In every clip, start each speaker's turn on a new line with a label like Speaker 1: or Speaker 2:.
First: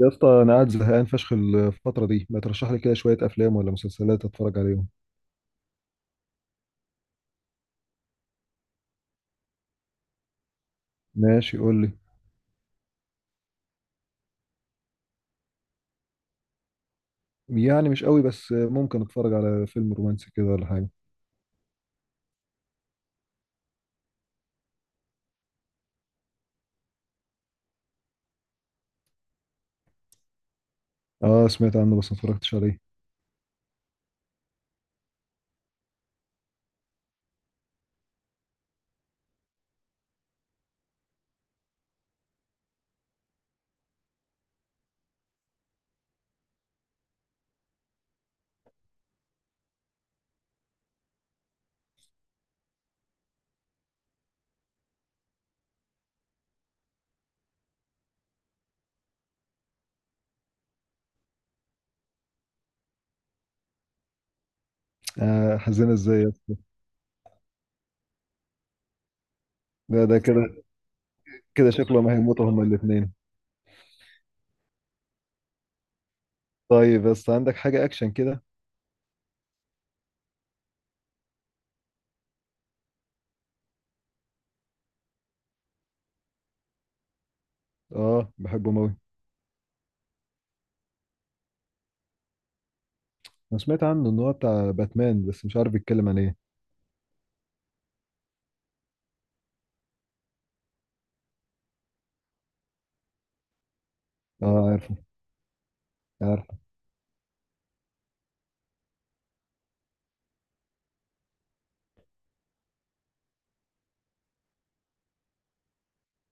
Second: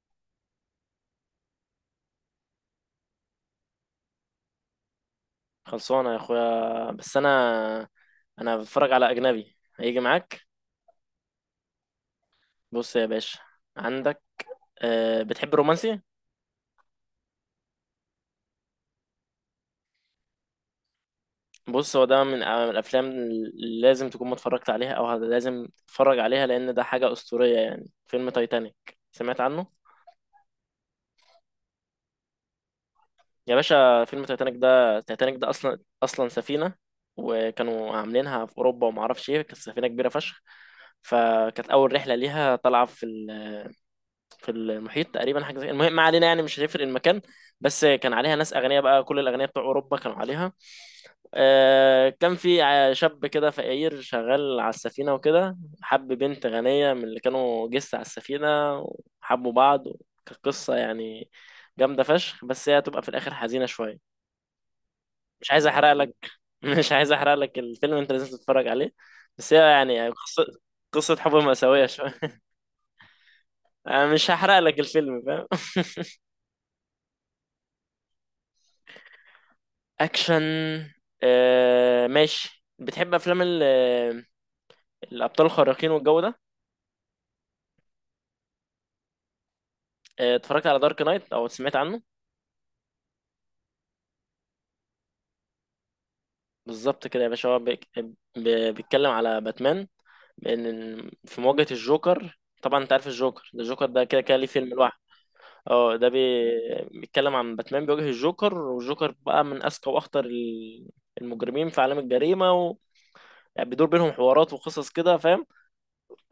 Speaker 1: يا اسطى، انا قاعد زهقان فشخ الفتره دي. ما ترشح لي كده شويه افلام ولا مسلسلات اتفرج عليهم؟
Speaker 2: خلصانة يا اخويا، بس انا بتفرج على اجنبي. هيجي معاك؟
Speaker 1: ماشي، قول لي.
Speaker 2: بص يا باشا، عندك بتحب الرومانسي؟
Speaker 1: يعني مش قوي، بس ممكن اتفرج على فيلم رومانسي كده ولا حاجه.
Speaker 2: بص، هو ده من الافلام اللي لازم تكون ما اتفرجت عليها، او لازم تتفرج عليها، لان ده حاجة اسطورية. يعني فيلم تايتانيك، سمعت عنه؟
Speaker 1: اه، سمعت عنه بس ما اتفرجتش عليه.
Speaker 2: يا باشا، فيلم تايتانيك ده، تايتانيك ده اصلا سفينة، وكانوا عاملينها في اوروبا وما اعرفش ايه. كانت سفينة كبيرة فشخ. فكانت اول رحلة ليها طالعة في المحيط تقريبا، حاجه زي، المهم ما علينا، يعني مش هتفرق المكان. بس كان عليها ناس اغنياء، بقى كل الاغنياء بتوع اوروبا كانوا عليها. كان في شاب كده فقير شغال على السفينه، وكده حب بنت غنيه من اللي كانوا جس على السفينه، وحبوا بعض. كانت قصه، يعني جامده فشخ، بس هي هتبقى في الاخر حزينه شويه. مش
Speaker 1: آه،
Speaker 2: عايز احرق
Speaker 1: حزينه
Speaker 2: لك
Speaker 1: ازاي يا اسطى؟
Speaker 2: مش عايز احرق لك الفيلم، انت لازم تتفرج عليه. بس هي
Speaker 1: ده
Speaker 2: يعني
Speaker 1: ده كده.
Speaker 2: قصه. قصه حب
Speaker 1: كده
Speaker 2: مأساويه
Speaker 1: شكله ما
Speaker 2: شويه.
Speaker 1: هيموتوا هما الاثنين.
Speaker 2: أنا مش هحرق لك الفيلم، فاهم؟
Speaker 1: طيب، بس عندك حاجه اكشن كده؟
Speaker 2: اكشن. آه ماشي، بتحب افلام الابطال الخارقين والجو ده؟
Speaker 1: اه، بحبه موي.
Speaker 2: اتفرجت على دارك نايت او سمعت عنه؟
Speaker 1: انا سمعت عنه ان هو بتاع باتمان، بس مش عارف بيتكلم عن ايه.
Speaker 2: بالظبط كده يا باشا، هو بيتكلم على باتمان، بان، في مواجهة الجوكر. طبعا انت عارف الجوكر ده، الجوكر ده كده كده ليه فيلم
Speaker 1: اه،
Speaker 2: لوحده.
Speaker 1: عارفه.
Speaker 2: اه، ده
Speaker 1: عارفه.
Speaker 2: بيتكلم عن باتمان بيواجه الجوكر، والجوكر بقى من اذكى واخطر المجرمين في عالم الجريمه. و... يعني بيدور بينهم حوارات وقصص كده، فاهم؟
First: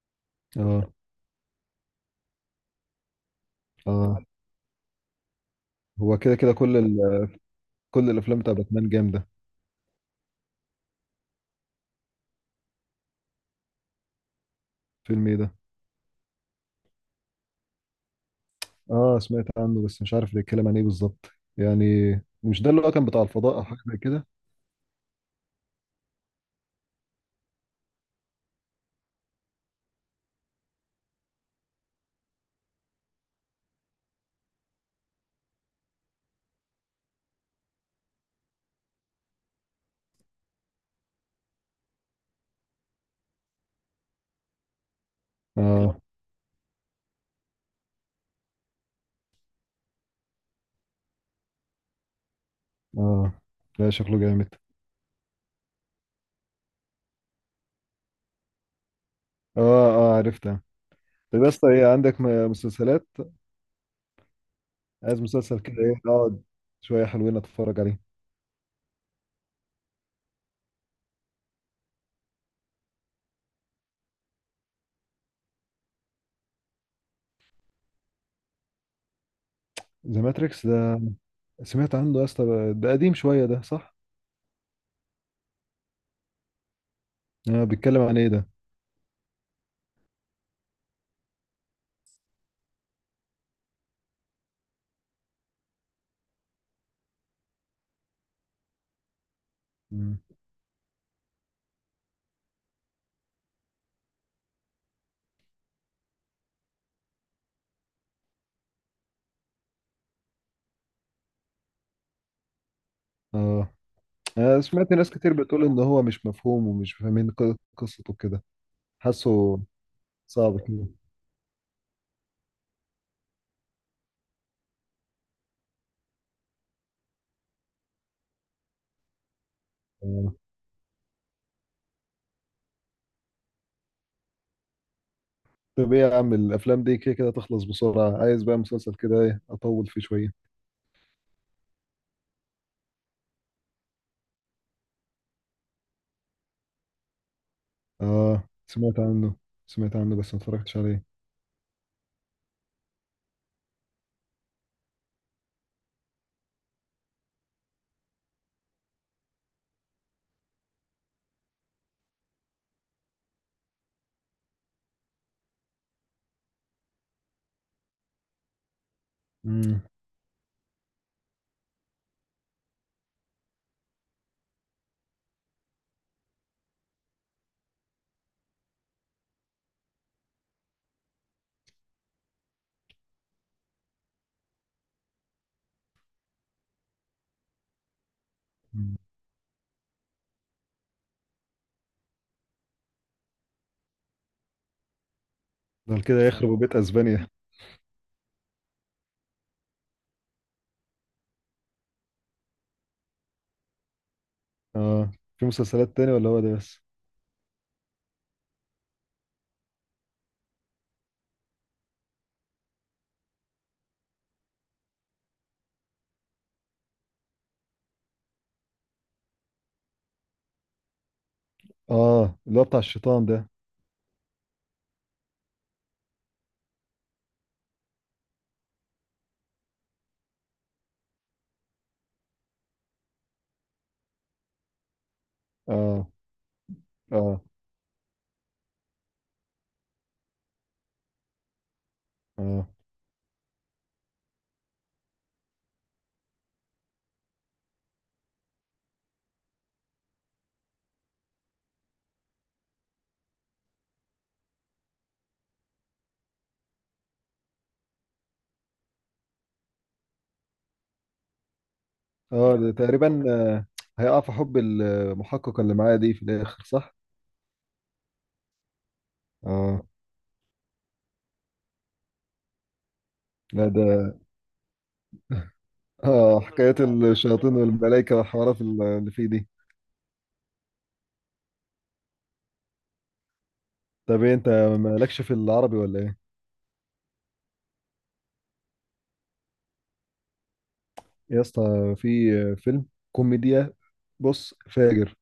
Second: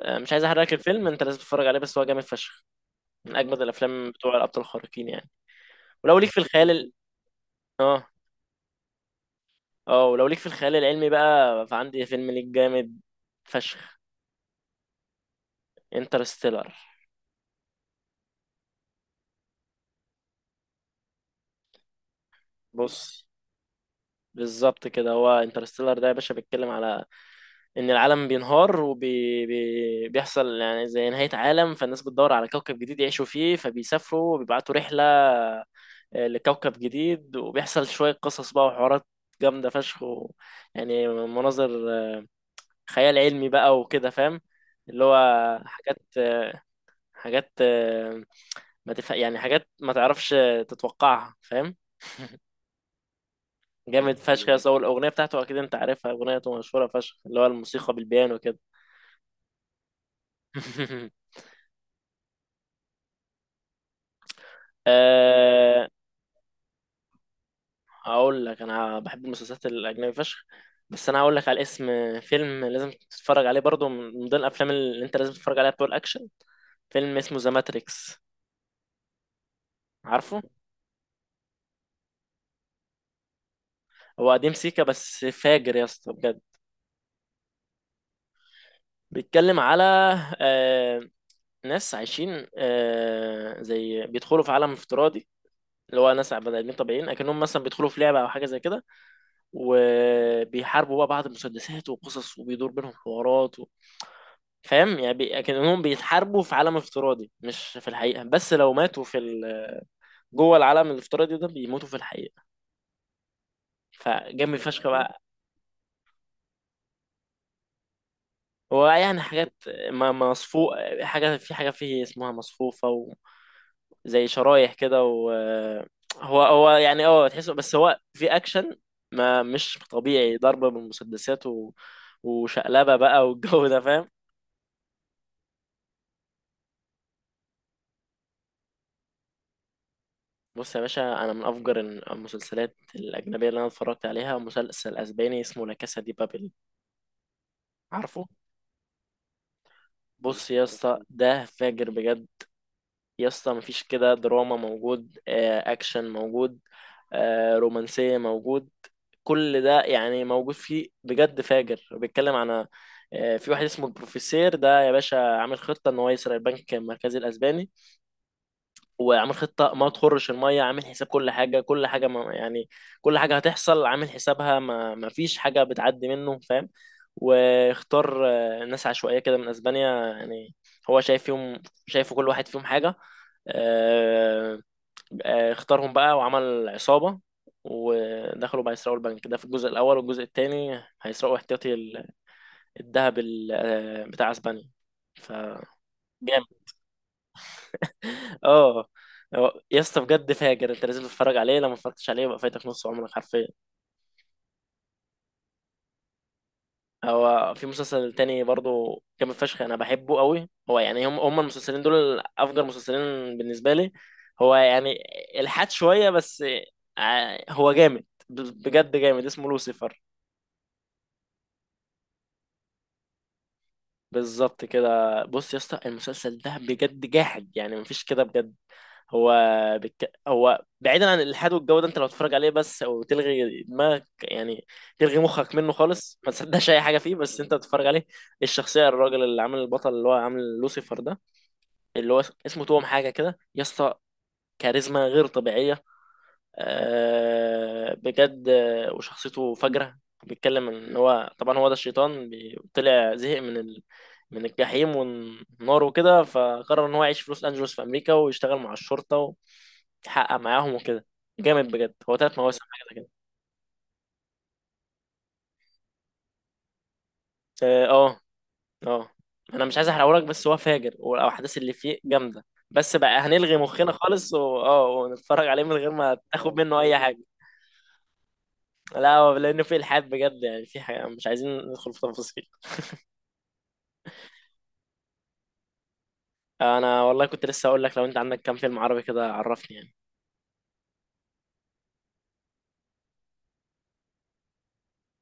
Speaker 2: مش عايز احرق لك
Speaker 1: اه،
Speaker 2: الفيلم، انت لازم تتفرج عليه، بس هو جامد فشخ. من اجمد الافلام
Speaker 1: اه.
Speaker 2: بتوع الابطال الخارقين يعني. ولو
Speaker 1: هو
Speaker 2: ليك
Speaker 1: كده
Speaker 2: في
Speaker 1: كده
Speaker 2: الخيال اه.
Speaker 1: كل الافلام بتاع باتمان جامده.
Speaker 2: اه، ولو ليك في الخيال العلمي بقى، فعندي فيلم ليك جامد فشخ.
Speaker 1: فيلم ايه ده؟
Speaker 2: انترستيلر.
Speaker 1: اه، سمعت عنه بس مش عارف بيتكلم عن ايه بالظبط، يعني. مش ده اللي هو كان بتاع
Speaker 2: بص،
Speaker 1: الفضاء او حاجه زي كده؟
Speaker 2: بالظبط كده، هو انترستيلر ده يا باشا بيتكلم على ان العالم بينهار، وبيحصل يعني زي نهاية عالم، فالناس بتدور على كوكب جديد يعيشوا فيه. فبيسافروا وبيبعتوا رحلة، لكوكب جديد، وبيحصل شوية قصص بقى وحوارات جامدة فشخ. و... يعني مناظر خيال علمي بقى وكده، فاهم؟ اللي هو
Speaker 1: اه،
Speaker 2: حاجات، حاجات ما تف... يعني حاجات ما تعرفش تتوقعها، فاهم؟
Speaker 1: اه. لا،
Speaker 2: جامد
Speaker 1: شكله
Speaker 2: فشخ
Speaker 1: جامد.
Speaker 2: يا صاحبي. الاغنيه بتاعته اكيد انت عارفها، اغنيته مشهوره فشخ، اللي هو الموسيقى بالبيانو كده.
Speaker 1: اه، اه. عرفتها. طب يا اسطى، ايه، عندك مسلسلات؟ عايز مسلسل كده،
Speaker 2: أه...
Speaker 1: ايه، اقعد شويه حلوين اتفرج عليه.
Speaker 2: هقول لك، انا بحب المسلسلات الاجنبي فشخ، بس انا هقول لك على اسم فيلم لازم تتفرج عليه برضو، من ضمن الافلام اللي انت لازم تتفرج عليها بتوع الاكشن. فيلم اسمه ذا ماتريكس،
Speaker 1: ذا
Speaker 2: عارفه؟
Speaker 1: ماتريكس ده سمعت عنه يا اسطى، ده قديم شويه، ده صح؟
Speaker 2: هو قديم سيكا، بس فاجر يا اسطى بجد.
Speaker 1: اه، بيتكلم عن ايه ده؟
Speaker 2: بيتكلم على آه، ناس عايشين، زي بيدخلوا في عالم افتراضي. اللي هو ناس بني ادمين طبيعيين، اكنهم مثلا بيدخلوا في لعبه او حاجه زي كده،
Speaker 1: مم.
Speaker 2: وبيحاربوا بقى بعض، المسدسات وقصص، وبيدور بينهم حوارات. و... فاهم يعني، بي... اكنهم بيتحاربوا في عالم افتراضي مش في الحقيقه، بس لو ماتوا في جوه العالم الافتراضي ده بيموتوا في الحقيقه.
Speaker 1: اه،
Speaker 2: فجامد
Speaker 1: انا
Speaker 2: فشخ
Speaker 1: سمعت ناس
Speaker 2: بقى.
Speaker 1: كتير بتقول ان هو مش مفهوم، ومش فاهمين قصته كده.
Speaker 2: ويعني حاجات
Speaker 1: حاسه صعب
Speaker 2: مصفوف،
Speaker 1: كده.
Speaker 2: حاجة في حاجة فيه اسمها مصفوفة، و... زي شرايح كده. و هو هو، يعني اه تحسه، بس هو في اكشن ما مش
Speaker 1: آه.
Speaker 2: طبيعي، ضربة بالمسدسات، و... وشقلبة بقى والجو ده، فاهم؟
Speaker 1: طب ايه يا عم، الافلام دي كده كده تخلص بسرعه. عايز بقى مسلسل كده، ايه، اطول فيه شويه.
Speaker 2: بص يا باشا، انا من افجر المسلسلات الاجنبيه اللي انا اتفرجت عليها مسلسل اسباني، اسمه لا كاسا دي بابل، عارفه؟
Speaker 1: اه، سمعت عنه. سمعت عنه بس ما
Speaker 2: بص يا
Speaker 1: اتفرجتش
Speaker 2: اسطى،
Speaker 1: عليه.
Speaker 2: ده فاجر بجد. يا اسطى، مفيش كده. دراما موجود، اكشن موجود، رومانسية موجود، كل ده يعني موجود فيه، بجد فاجر. بيتكلم عن في واحد اسمه البروفيسير ده يا باشا، عامل خطة ان هو يسرق البنك المركزي الاسباني. وعامل خطة
Speaker 1: امم
Speaker 2: ما تخرش المية، عامل حساب كل حاجة، كل حاجة ما يعني، كل حاجة هتحصل عامل حسابها، ما فيش حاجة بتعدي منه، فاهم؟ واختار ناس عشوائية كده من أسبانيا يعني، هو شايف فيهم، شايفه كل واحد فيهم حاجة. آه، اختارهم بقى وعمل عصابة، ودخلوا بقى يسرقوا البنك ده في الجزء الأول، والجزء التاني هيسرقوا احتياطي الذهب بتاع أسبانيا. فجامد.
Speaker 1: ده كده يخرب بيت اسبانيا.
Speaker 2: اه، يا اسطى بجد فاجر. انت لازم تتفرج عليه، لو ما اتفرجتش عليه يبقى فايتك نص عمرك حرفيا.
Speaker 1: اه، في مسلسلات تاني ولا هو ده بس؟
Speaker 2: هو في مسلسل تاني برضو جامد فشخ، انا بحبه قوي. هو يعني هم المسلسلين دول افجر مسلسلين بالنسبه لي. هو يعني الحاد شويه بس. هو جامد بجد جامد، اسمه لوسيفر.
Speaker 1: اه، اللي هو بتاع الشيطان ده.
Speaker 2: بالظبط كده. بص يا اسطى، المسلسل ده بجد جاحد، يعني مفيش كده بجد. هو هو بعيدا عن الالحاد والجو ده، انت لو تتفرج عليه بس، او تلغي دماغك يعني، تلغي مخك منه
Speaker 1: اه،
Speaker 2: خالص، ما تصدقش اي حاجه فيه، بس
Speaker 1: اه،
Speaker 2: انت تتفرج عليه. الشخصيه الراجل اللي عامل البطل، اللي هو عامل لوسيفر ده، اللي هو اسمه
Speaker 1: اه،
Speaker 2: توم حاجه كده يا اسطى، كاريزما غير طبيعيه، بجد، وشخصيته فجرة. بيتكلم ان هو طبعا هو ده الشيطان، طلع زهق من من الجحيم والنار وكده، فقرر ان هو يعيش في لوس انجلوس في امريكا، ويشتغل مع الشرطة، ويحقق معاهم وكده. جامد بجد. هو ثلاث
Speaker 1: اه،
Speaker 2: مواسم
Speaker 1: ده
Speaker 2: حاجة زي كده.
Speaker 1: تقريبا، هيقع في حب المحقق اللي معايا دي في الاخر، صح؟
Speaker 2: اه. اه. آه. انا مش
Speaker 1: اه.
Speaker 2: عايز احرقهولك، بس هو فاجر والاحداث اللي فيه جامدة. بس بقى هنلغي
Speaker 1: لا،
Speaker 2: مخنا
Speaker 1: ده،
Speaker 2: خالص، و... اه ونتفرج عليه من غير ما
Speaker 1: اه
Speaker 2: تاخد منه
Speaker 1: حكايات
Speaker 2: اي حاجة.
Speaker 1: الشياطين والملائكه والحوارات اللي
Speaker 2: لا،
Speaker 1: فيه
Speaker 2: هو
Speaker 1: دي.
Speaker 2: لانه فيه الحاد بجد، يعني في حاجة مش عايزين ندخل في تفاصيل.
Speaker 1: طب، إيه، انت مالكش في العربي ولا؟
Speaker 2: انا والله كنت لسه اقول لك، لو انت عندك كام فيلم عربي كده عرفني يعني.
Speaker 1: يا اسطى، في فيلم كوميديا، بص فاجر،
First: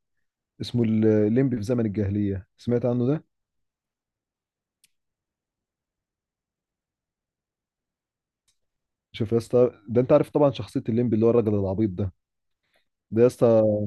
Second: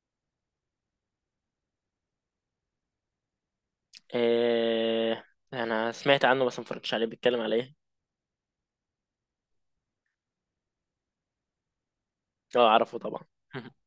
Speaker 1: اسمه الليمبي في زمن الجاهلية. سمعت عنه ده؟
Speaker 2: إيه؟ انا سمعت عنه بس ما اتفرجتش عليه. بيتكلم على ايه؟
Speaker 1: شوف يا اسطى، ده انت عارف طبعا شخصية الليمبي، اللي هو الراجل العبيط ده.
Speaker 2: اه اعرفه طبعا.
Speaker 1: ده يا اسطى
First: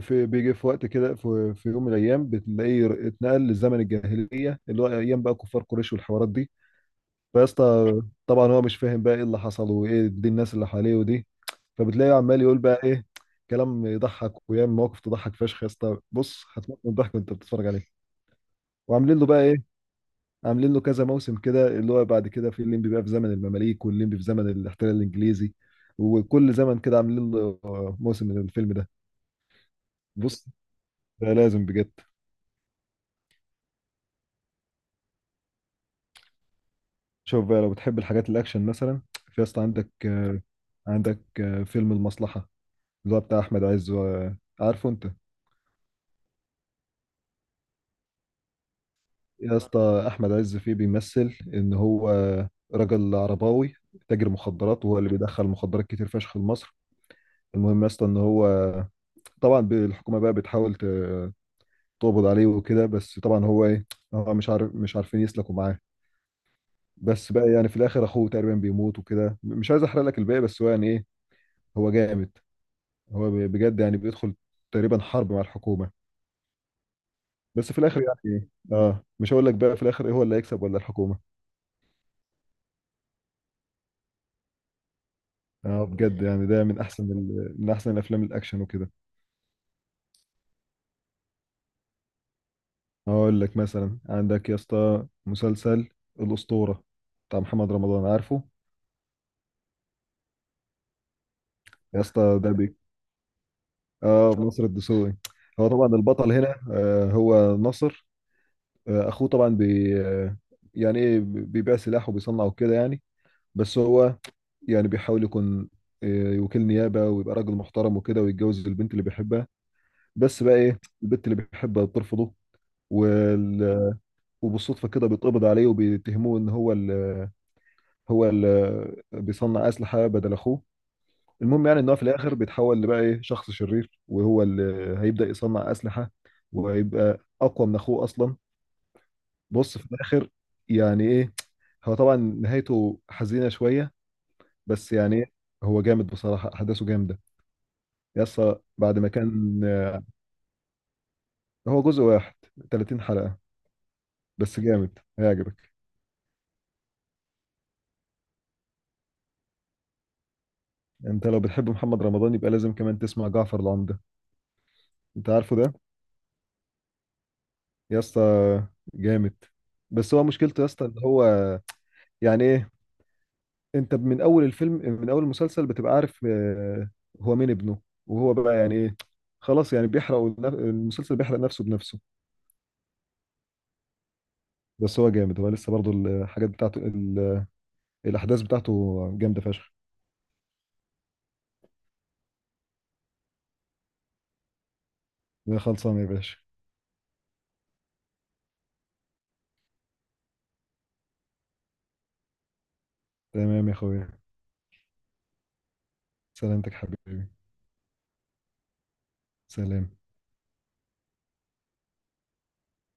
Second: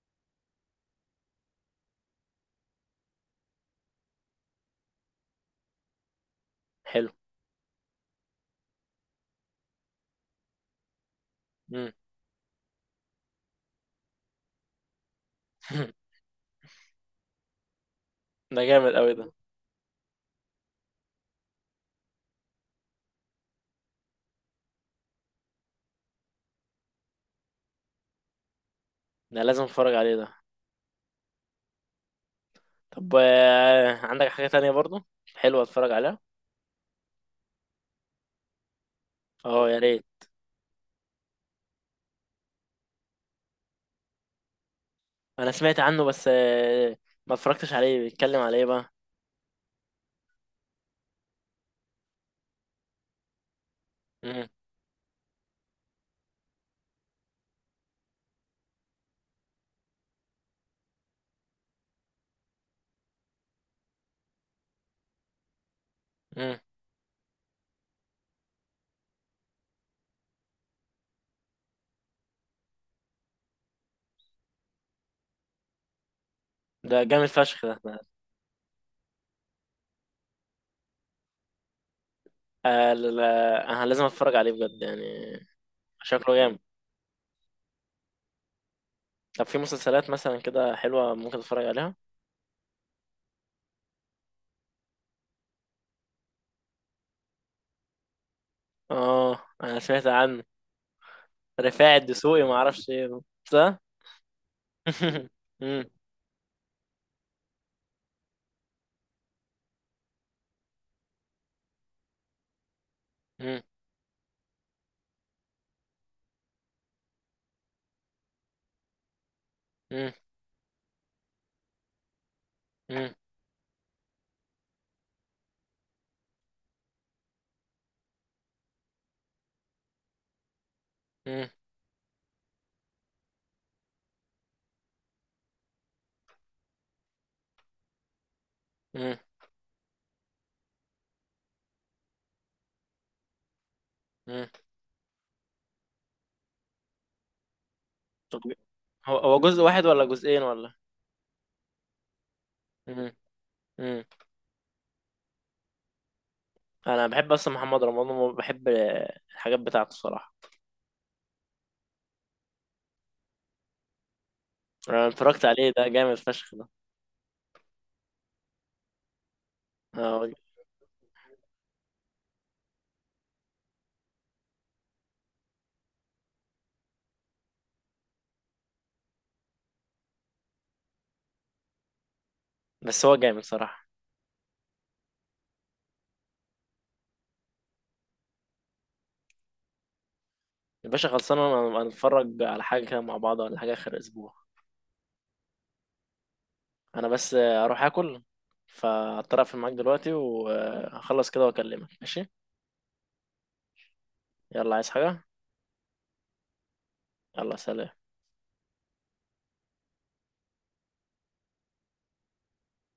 Speaker 1: في بيجي في وقت كده، في يوم من الايام بتلاقيه اتنقل لزمن الجاهلية، اللي هو ايام بقى كفار قريش والحوارات دي.
Speaker 2: حلو.
Speaker 1: فيا اسطى، طبعا هو مش فاهم بقى ايه اللي حصل، وايه دي الناس اللي حواليه ودي.
Speaker 2: مم.
Speaker 1: فبتلاقيه عمال يقول بقى ايه، كلام يضحك، ويعمل مواقف تضحك فشخ. يا اسطى، بص هتموت من الضحك وانت بتتفرج عليه.
Speaker 2: ده جامد قوي
Speaker 1: وعاملين
Speaker 2: ده.
Speaker 1: له بقى إيه، عاملين له كذا موسم كده، اللي هو بعد كده في الليمبي بقى في زمن المماليك، والليمبي في زمن الاحتلال الانجليزي، وكل زمن كده عاملين له موسم من الفيلم ده.
Speaker 2: ده لازم اتفرج عليه ده.
Speaker 1: بص، ده لازم بجد.
Speaker 2: طب عندك حاجة تانية برضو حلوة اتفرج عليها؟
Speaker 1: شوف بقى، لو بتحب الحاجات الاكشن مثلا، في اصلا
Speaker 2: اه يا ريت.
Speaker 1: عندك فيلم المصلحة، اللي هو بتاع احمد عز و- عارفه انت؟
Speaker 2: انا سمعت عنه بس ما اتفرجتش عليه. بيتكلم على ايه بقى؟
Speaker 1: يا اسطى، احمد عز فيه بيمثل ان هو راجل عرباوي، تاجر
Speaker 2: مم.
Speaker 1: مخدرات، وهو اللي بيدخل مخدرات كتير فشخ لمصر. المهم يا اسطى، ان هو طبعا، الحكومه بقى بتحاول تقبض عليه وكده، بس طبعا هو ايه، هو مش عارف، مش عارفين يسلكوا معاه.
Speaker 2: مم.
Speaker 1: بس بقى يعني في الاخر اخوه تقريبا بيموت وكده، مش عايز احرق لك الباقي، بس هو يعني ايه، هو جامد. هو بجد يعني بيدخل تقريبا حرب مع الحكومة.
Speaker 2: ده جامد فشخ
Speaker 1: بس
Speaker 2: ده
Speaker 1: في الاخر يعني ايه، اه، مش هقول لك بقى في الاخر ايه، هو اللي هيكسب ولا الحكومة.
Speaker 2: لا، انا لازم اتفرج عليه بجد يعني.
Speaker 1: اه، بجد
Speaker 2: شكله
Speaker 1: يعني
Speaker 2: جامد.
Speaker 1: ده من احسن من احسن الافلام الاكشن وكده.
Speaker 2: طب في مسلسلات مثلا كده حلوة ممكن اتفرج عليها؟
Speaker 1: هقول لك مثلا، عندك يا اسطى مسلسل الاسطورة، بتاع محمد رمضان، عارفه؟
Speaker 2: اه انا سمعت عنه. رفاعي
Speaker 1: يا اسطى
Speaker 2: الدسوقي ما
Speaker 1: ده،
Speaker 2: اعرفش ايه، صح؟
Speaker 1: اه، ناصر الدسوقي. هو
Speaker 2: مم،
Speaker 1: طبعا البطل هنا، هو ناصر. اخوه طبعا، بي آه، يعني ايه، بيبيع سلاح وبيصنع وكده يعني.
Speaker 2: مم،
Speaker 1: بس هو يعني بيحاول يكون، وكيل نيابة، ويبقى راجل محترم وكده، ويتجوز البنت اللي بيحبها.
Speaker 2: مم،
Speaker 1: بس بقى ايه، البنت اللي بيحبها بترفضه.
Speaker 2: مم،
Speaker 1: وال... وبالصدفة كده بيتقبض عليه، وبيتهموه ان هو هو ال... بيصنع أسلحة بدل اخوه.
Speaker 2: مم،
Speaker 1: المهم، يعني ان هو في الاخر بيتحول لبقى ايه، شخص شرير، وهو اللي هيبدأ يصنع اسلحة، وهيبقى اقوى من اخوه اصلا.
Speaker 2: مم،
Speaker 1: بص في الاخر، يعني ايه، هو طبعا نهايته حزينة شوية.
Speaker 2: مم.
Speaker 1: بس يعني إيه، هو جامد بصراحة، احداثه جامدة.
Speaker 2: طب،
Speaker 1: يسا بعد ما
Speaker 2: هو
Speaker 1: كان.
Speaker 2: جزء واحد ولا جزئين ولا؟
Speaker 1: هو جزء واحد، 30
Speaker 2: مم،
Speaker 1: حلقة،
Speaker 2: مم.
Speaker 1: بس جامد هيعجبك.
Speaker 2: انا بحب اصلا محمد رمضان، وبحب الحاجات بتاعته صراحة.
Speaker 1: انت لو بتحب محمد رمضان يبقى لازم كمان تسمع جعفر العمدة.
Speaker 2: انا
Speaker 1: انت
Speaker 2: اتفرجت
Speaker 1: عارفه
Speaker 2: عليه،
Speaker 1: ده.
Speaker 2: ده جامد فشخ ده.
Speaker 1: يسا جامد. بس هو
Speaker 2: آه،
Speaker 1: مشكلته يا اسطى ان هو، يعني ايه، انت من اول الفيلم من اول المسلسل بتبقى عارف، هو مين ابنه، وهو بقى يعني ايه، خلاص يعني بيحرق المسلسل. بيحرق نفسه بنفسه.
Speaker 2: بس هو جامد صراحة.
Speaker 1: بس هو جامد. هو لسه برضو الحاجات بتاعته، الاحداث بتاعته جامده فشخ.
Speaker 2: يا باشا خلصانة. انا اتفرج على حاجة كده مع بعض ولا حاجة اخر اسبوع؟
Speaker 1: خلصانه يا باشا.
Speaker 2: انا بس اروح اكل، فاضطر اقفل معاك دلوقتي وهخلص كده واكلمك، ماشي؟
Speaker 1: تمام يا اخويا.
Speaker 2: يلا، عايز حاجة؟
Speaker 1: سلامتك حبيبي.
Speaker 2: يلا سلام.
Speaker 1: سلام.